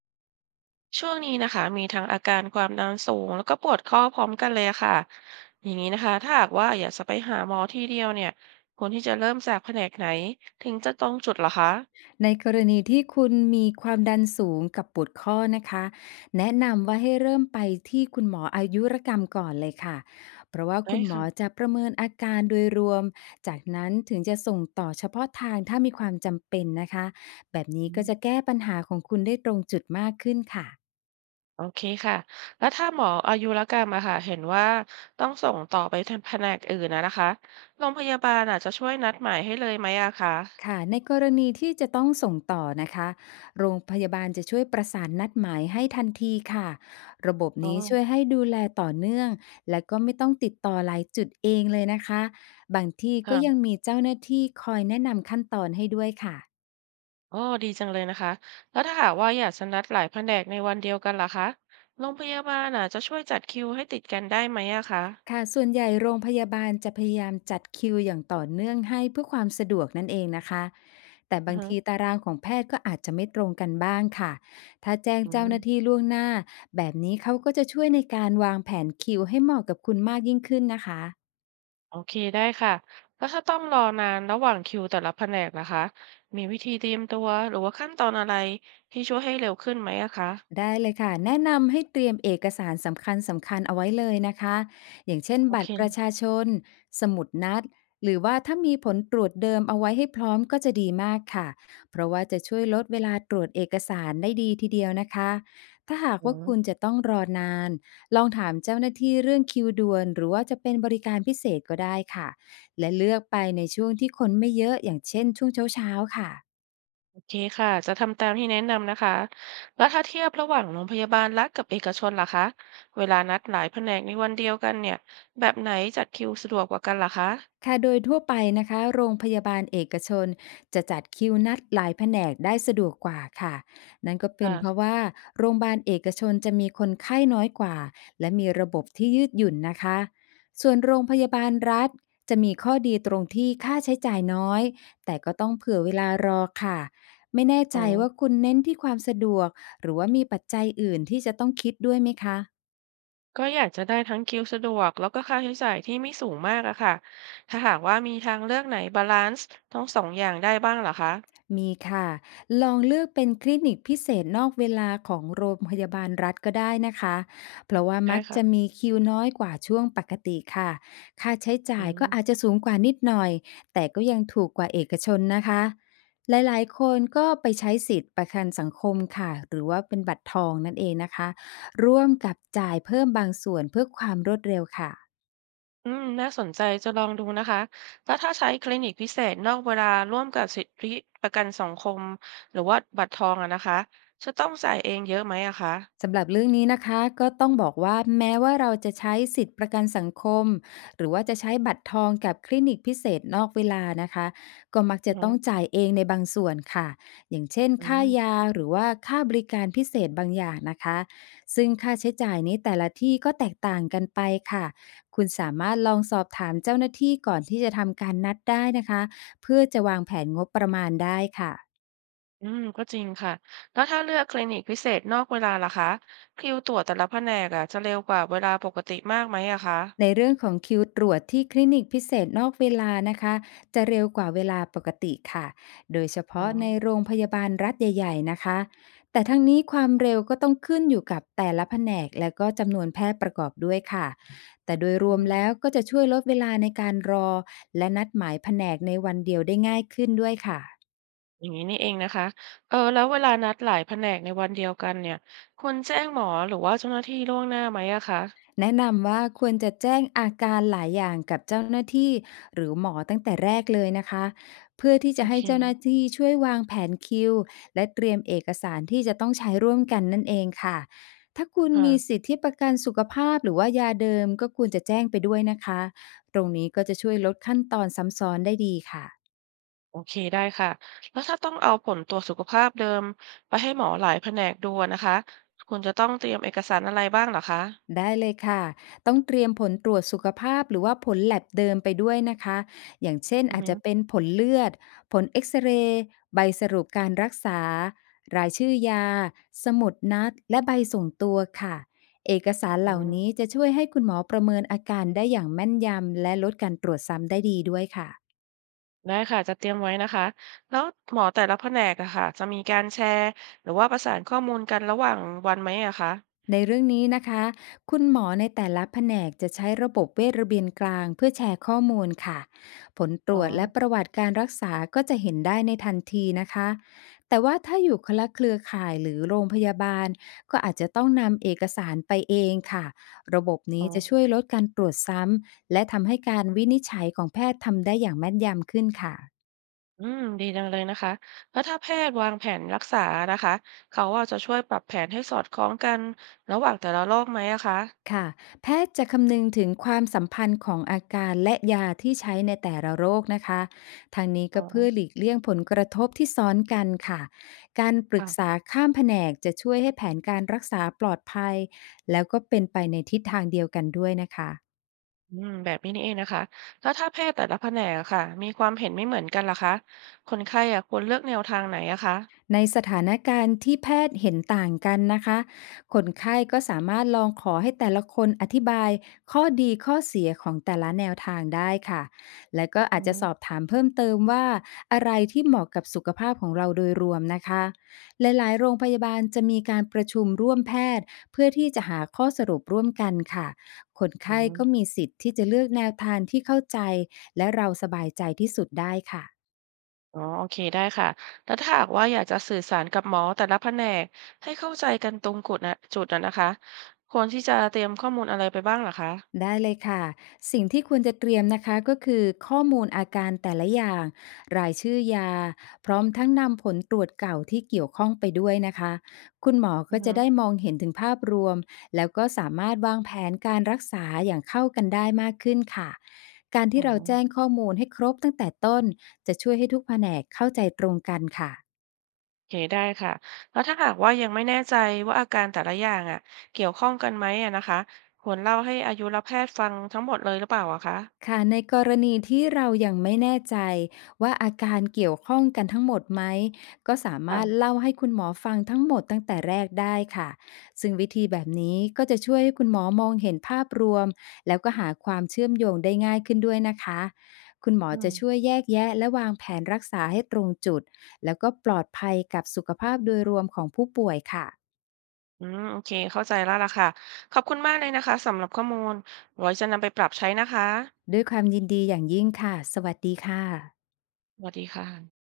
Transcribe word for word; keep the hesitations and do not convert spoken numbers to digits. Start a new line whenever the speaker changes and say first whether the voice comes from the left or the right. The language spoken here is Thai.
right: ช่วงนี้นะคะมีทั้งอาการความดันสูงแล้วก็ปวดข้อพร้อมกันเลยค่ะอย่างนี้นะคะถ้าหากว่าอยากจะไปหาหมอทีเดียวเนี่ยควรที่จะเริ่มจากแผนกไหนถึงจะตรงจุดเหรอคะ
left: ในกรณีที่คุณมีความดันสูงกับปวดข้อนะคะแนะนำว่าให้เริ่มไปที่คุณหมออายุรกรรมก่อนเลยค่ะเพราะว่า
right: ได้
left: คุณหมอ
right: ค่ะ
left: จะประเมินอาการโดยรวมจากนั้นถึงจะส่งต่อเฉพาะทางถ้ามีความจำเป็นนะคะแบบนี้
right: อื
left: ก็จะ
right: ม
left: แก้ปัญหาของคุณได้ตรงจุดมากขึ้นค่ะ
right: โอเคค่ะแล้วถ้าหมออายุรกรรมอะค่ะเห็นว่าต้องส่งต่อไปทางแผนกอื่นนะนะคะโรงพยาบาลอาจจะช่วยนัดหมายให้เลยไหมอะคะ
left: ค่ะในกรณีที่จะต้องส่งต่อนะคะโรงพยาบาลจะช่วยประสานนัดหมายให้ทันทีค่ะระบบ
right: อ๋อ
left: นี้ช่วยให้ดูแลต่อเนื่องและก็ไม่ต้องติดต่อหลายจุดเองเลยนะคะบางที่ก็ยัง
right: ค่ะ
left: มีเจ้าหน้าที่คอยแนะนำขั้นตอนให้ด้วยค่ะ
right: อ๋อดีจังเลยนะคะแล้วถ้าหากว่าอยากจะนัดหลายแผนกในวันเดียวกันล่ะคะโรงพยาบาลอ่ะจะช่วยจัดคิวให้ติดกันได้ไหมอะคะ
left: ค่ะส่วนใหญ่โรงพยาบาลจะพยายามจัดคิวอย่างต่อเนื่องให้เพื่อความสะดวกนั่นเองนะคะแต่
right: อือ
left: บาง
right: ฮึ
left: ทีตารางของแพทย์ก็อาจจะไม่ตรงกันบ้างค่ะถ้าแจ้ง
right: อื
left: เจ้าหน้าที่
right: ม
left: ล่วงหน้าแบบนี้เขาก็จะช่วยในการวางแผนคิวให้เหมาะกับคุณมากยิ่งขึ้นนะคะ
right: โอเคได้ค่ะแล้วถ้าต้องรอนานระหว่างคิวแต่ละแผนกล่ะคะมีวิธีเตรียมตัวหรือว่าขั้นตอนอะไรที่ช่วยให้เร็วขึ้นไหมอะคะ
left: ได้เลยค่ะแนะนำให้เตรียมเอกสารสำคัญสำคัญเอาไว้เลยนะคะอย่างเช่น
right: โอ
left: บัต
right: เค
left: รประชาชนสมุดนัดหรือว่าถ้ามีผลตรวจเดิมเอาไว้ให้พร้อมก็จะดีมากค่ะเพราะว่าจะช่วยลดเวลาตรวจเอกสารได้ดีทีเดียวนะคะถ้าหาก
right: อื
left: ว่า
right: ม
left: คุณจะต้องรอนานลองถามเจ้าหน้าที่เรื่องคิวด่วนหรือว่าจะเป็นบริการพิเศษก็ได้ค่ะและเลือกไปในช่วงที่คนไม่เยอะอย่างเช่นช่วงเช้าๆค่ะ
right: โอเคค่ะจะทำตามที่แนะนำนะคะแล้วถ้าเทียบระหว่างโรงพยาบาลรัฐกับเอกชนล่ะคะเวลานัดหลายแผนกในวันเดียวกันเนี่ยแบบไหนจัดคิวสะดวกกว่ากันล่ะคะ
left: ค่ะโดยทั่วไปนะคะโรงพยาบาลเอกชนจะจัดคิวนัดหลายแผนกได้สะดวกกว่าค่ะนั่นก็เป็นเพราะ
right: ค่ะ
left: ว่าโรงพยาบาลเอกชนจะมีคนไข้น้อยกว่าและมีระบบที่ยืดหยุ่นนะคะส่วนโรงพยาบาลรัฐจะมีข้อดีตรงที่ค่าใช้จ่ายน้อยแต่ก็ต้องเผื่อเวลารอค่ะไม่แน่
right: อ๋
left: ใจ
right: อ
left: ว่าคุณเน้นที่ความสะดวกหรือว่ามีปัจจัยอื่นที่จะต้องคิดด้วยไหมคะ
right: ก็อยากจะได้ทั้งคิวสะดวกแล้วก็ค่าใช้จ่ายที่ไม่สูงมากอะค่ะถ้าหากว่ามีทางเลือกไหนบาลานซ์ทั้งสองอย่างได้บ้างเหรอคะ
left: มีค่ะ ลองเลือกเป็นคลินิกพิเศษนอกเวลาของโรงพยาบาลรัฐก็ได้นะคะเพราะว่า
right: ได้
left: มักจะ
right: ค่ะ
left: มีคิวน้อยกว่าช่วงปกติค่ะค่าใช้
right: อื
left: จ่ายก็
right: ม
left: อาจจะสูงกว่านิดหน่อยแต่ก็ยังถูกกว่าเอกชนนะคะ หลายๆคนก็ไปใช้สิทธิ์ประกันสังคมค่ะ หรือว่าเป็นบัตรทองนั่นเองนะคะ ร่วมกับจ่ายเพิ่มบางส่วนเพื่อความรวดเร็วค่ะ
right: อืมน่าสนใจจะลองดูนะคะแล้วถ้าใช้คลินิกพิเศษนอกเวลาร่วมกับสิทธิประกันสังคมหรือว่าบัตรทองอะนะคะจะต้องจ่ายเองเยอะไหมอะคะ
left: สำหรับเรื่องนี้นะคะก็ต้องบอกว่าแม้ว่าเราจะใช้สิทธิประกันสังคมหรือว่าจะใช้บัตรทองกับคลินิกพิเศษนอกเวลานะคะก็มัก
right: อื
left: จะ
right: อฮึ
left: ต้องจ่ายเองในบางส่วนค่ะอย่างเช่น
right: อื
left: ค่า
right: ม
left: ยาหรือว่าค่าบริการพิเศษบางอย่างนะคะซึ่งค่าใช้จ่ายนี้แต่ละที่ก็แตกต่างกันไปค่ะคุณสามารถลองสอบถามเจ้าหน้าที่ก่อนที่จะทำการนัดได้นะคะเพื่อจะวางแผนงบประมาณได้ค่ะ
right: อืมก็จริงค่ะแล้วถ้าเลือกคลินิกพิเศษนอกเวลาล่ะคะคิวตรวจแต่ละแผนกอะจะเร็วกว่าเวลาปกติมากไหมอะคะ
left: ในเรื่องของคิวตรวจที่คลินิกพิเศษนอกเวลานะคะจะเร็วกว่าเวลาปกติค่ะโดยเฉ
right: อ๋อ
left: พาะในโรงพยาบาลรัฐใหญ่ๆนะคะแต่ทั้งนี้ความเร็วก็ต้องขึ้นอยู่กับแต่ละแผนกและก็จำนวนแพทย์ประกอบด้วยค่ะแต่โดยรว
right: อื
left: ม
right: ม
left: แล้วก็จะช่วยลดเวลาในการรอและนัดหมายแผนกในวันเดียวได้ง่ายขึ้นด้วยค่ะ
right: อย่างนี้นี่เองนะคะเออแล้วเวลานัดหลายแผนกในวันเดียวกันเนี่ยควรแจ้งหมอหรือว่าเจ้าหน้าที่ล่วงหน้าไหมอะคะ
left: แนะนำว่าควรจะแจ้งอาการหลายอย่างกับเจ้าหน้าที่หรือหมอตั้งแต่แรกเลยนะคะเพื่อที่
right: โอ
left: จะให้
right: เค
left: เจ้าหน้าที่ช่วยวางแผนคิวและเตรียมเอกสารที่จะต้องใช้ร่วมกันนั่นเองค่ะถ้าคุณ
right: ค่ะ
left: มีสิทธิประกันสุขภาพหรือว่ายาเดิมก็ควรจะแจ้งไปด้วยนะคะตรงนี้ก็จะช่วยลดขั้นตอนซ้ำซ้อนได้ดีค่ะ
right: โอเคได้ค่ะแล้วถ้าต้องเอาผลตรวจสุขภาพเดิมไปให้หมอหลายแผนกดูอะนะคะควรจะต้องเตรียมเอกสารอะไรบ้างเหรอคะ
left: ได้เลยค่ะ ต้องเตรียมผลตรวจสุขภาพหรือว่าผลแลบเดิมไปด้วยนะคะ อย่างเช่น
right: อือ
left: อาจ
right: ฮึ
left: จะเป็นผลเลือด ผลเอ็กซเรย์ใบสรุปการรักษา รายชื่อยา สมุดนัด และใบส่งตัวค่ะ เอกสาร
right: อื
left: เหล่า
right: ม
left: นี้จะช่วยให้คุณหมอประเมินอาการได้อย่างแม่นยำและลดการตรวจซ้ำได้ดีด้วยค่ะ
right: ได้ค่ะจะเตรียมไว้นะคะแล้วหมอแต่ละแผนกอะค่ะจะมีการแชร์หรือว่าประสานข้อมูลกันระหว่างวันไหมอะคะ
left: ในเรื่องนี้นะคะ คุณหมอในแต่ละแผนกจะใช้ระบบเวชระเบียนกลางเพื่อแชร์ข้อมูลค่ะ ผลตร
right: อ๋อ
left: วจและประวัติการรักษาก็จะเห็นได้ในทันทีนะคะ แต่ว่าถ้าอยู่คนละเครือข่ายหรือโรงพยาบาล ก็อาจจะต้องนำเอกสารไปเองค่ะ ระบบ
right: อ๋
left: นี้
right: อ
left: จะช่วยลดการตรวจซ้ำ และทำให้การวินิจฉัยของแพทย์ทำได้อย่างแม่นยำขึ้นค่ะ
right: อืมดีจังเลยนะคะแล้วถ้าแพทย์วางแผนรักษานะคะเขาว่าจะช่วยปรับแผนให้สอดคล้องกันระหว่างแต่ละโรคไหมอะคะ
left: ค่ะแพทย์จะคำนึงถึงความสัมพันธ์ของอาการและยาที่ใช้ในแต่ละโรคนะคะ ทางนี้
right: อ๋อ
left: ก็เพื่อหลีกเลี่ยงผลกระทบที่ซ้อนกันค่ะ การปรึก
right: ค่ะ
left: ษาข้ามแผนกจะช่วยให้แผนการรักษาปลอดภัยแล้วก็เป็นไปในทิศทางเดียวกันด้วยนะคะ
right: อืมแบบนี้นี่เองนะคะแล้วถ้าแพทย์แต่ละแผนกอะค่ะมีความเห็นไม่เหมือนกันล่ะคะคนไข้อะควรเลือกแนวทางไหนอะคะ
left: ในสถานการณ์ที่แพทย์เห็นต่างกันนะคะคนไข้ก็สามารถลองขอให้แต่ละคนอธิบายข้อดีข้อเสียของแต่ละแนวทางได้ค่ะและก็
right: อื
left: อาจจะส
right: ม
left: อบถามเพิ่มเติมว่าอะไรที่เหมาะกับสุขภาพของเราโดยรวมนะคะหลายๆโรงพยาบาลจะมีการประชุมร่วมแพทย์เพื่อที่จะหาข้อสรุปร่วมกันค่ะคน
right: อื
left: ไข้
right: ม
left: ก็มีสิทธิ์ที่จะเลือกแนวทางที่เข้าใจและเราสบายใจที่สุดได้ค่ะ
right: อ๋อโอเคได้ค่ะแล้วถ้าหากว่าอยากจะสื่อสารกับหมอแต่ละแผนกให้เข้าใจกันตรงจุดนะจุดนะนะคะควรที่จะเตรียมข้อมูลอะไรไปบ้างเหรอคะ
left: ได้เลยค่ะ สิ่งที่ควรจะเตรียมนะคะก็คือข้อมูลอาการแต่ละอย่างรายชื่อยาพร้อมทั้งนำผลตรวจเก่าที่เกี่ยวข้องไปด้วยนะคะ คุณหมอ
right: อื
left: ก็
right: มอ
left: จะ
right: ฮึ
left: ได้มองเห็นถึงภาพรวมแล้วก็สามารถวางแผนการรักษาอย่างเข้ากันได้มากขึ้นค่ะ การ
right: อ๋อ
left: ที่เราแจ้งข้อมูลให้ครบตั้งแต่ต้นจะช่วยให้ทุกแผนกเข้าใจตรงกันค่ะ
right: โอเคได้ค่ะแล้วถ้าหากว่ายังไม่แน่ใจว่าอาการแต่ละอย่างอ่ะเกี่ยวข้องกันไหมอ่ะนะคะควรเล่าให้อายุรแพทย์ฟังทั้งหมดเลยหรือเปล่าอะคะ
left: ค่ะในกรณีที่เรายังไม่แน่ใจว่าอาการเกี่ยวข้องกันทั้งหมดไหมก็สามารถ
right: ค่ะ
left: เล่าให้คุณหมอฟังทั้งหมดตั้งแต่แรกได้ค่ะซึ่งวิธีแบบนี้ก็จะช่วยให้คุณหมอมองเห็นภาพรวมแล้วก็หาความเชื่อมโยงได้ง่ายขึ้นด้วยนะคะคุณหมอ
right: อื
left: จะ
right: ม
left: ช่วยแยกแยะและวางแผนรักษาให้ตรงจุดแล้วก็ปลอดภัยกับสุขภาพโดยรวมของผู้ป่วยค่ะ
right: อืมโอเคเข้าใจแล้วล่ะค่ะขอบคุณมากเลยนะคะสำหรับข้อมูลไว้จะนำไปปรับใช้นะคะ
left: ด้วยความยินดีอย่างยิ่งค่ะสวัสดีค่ะ
right: สวัสดีค่ะ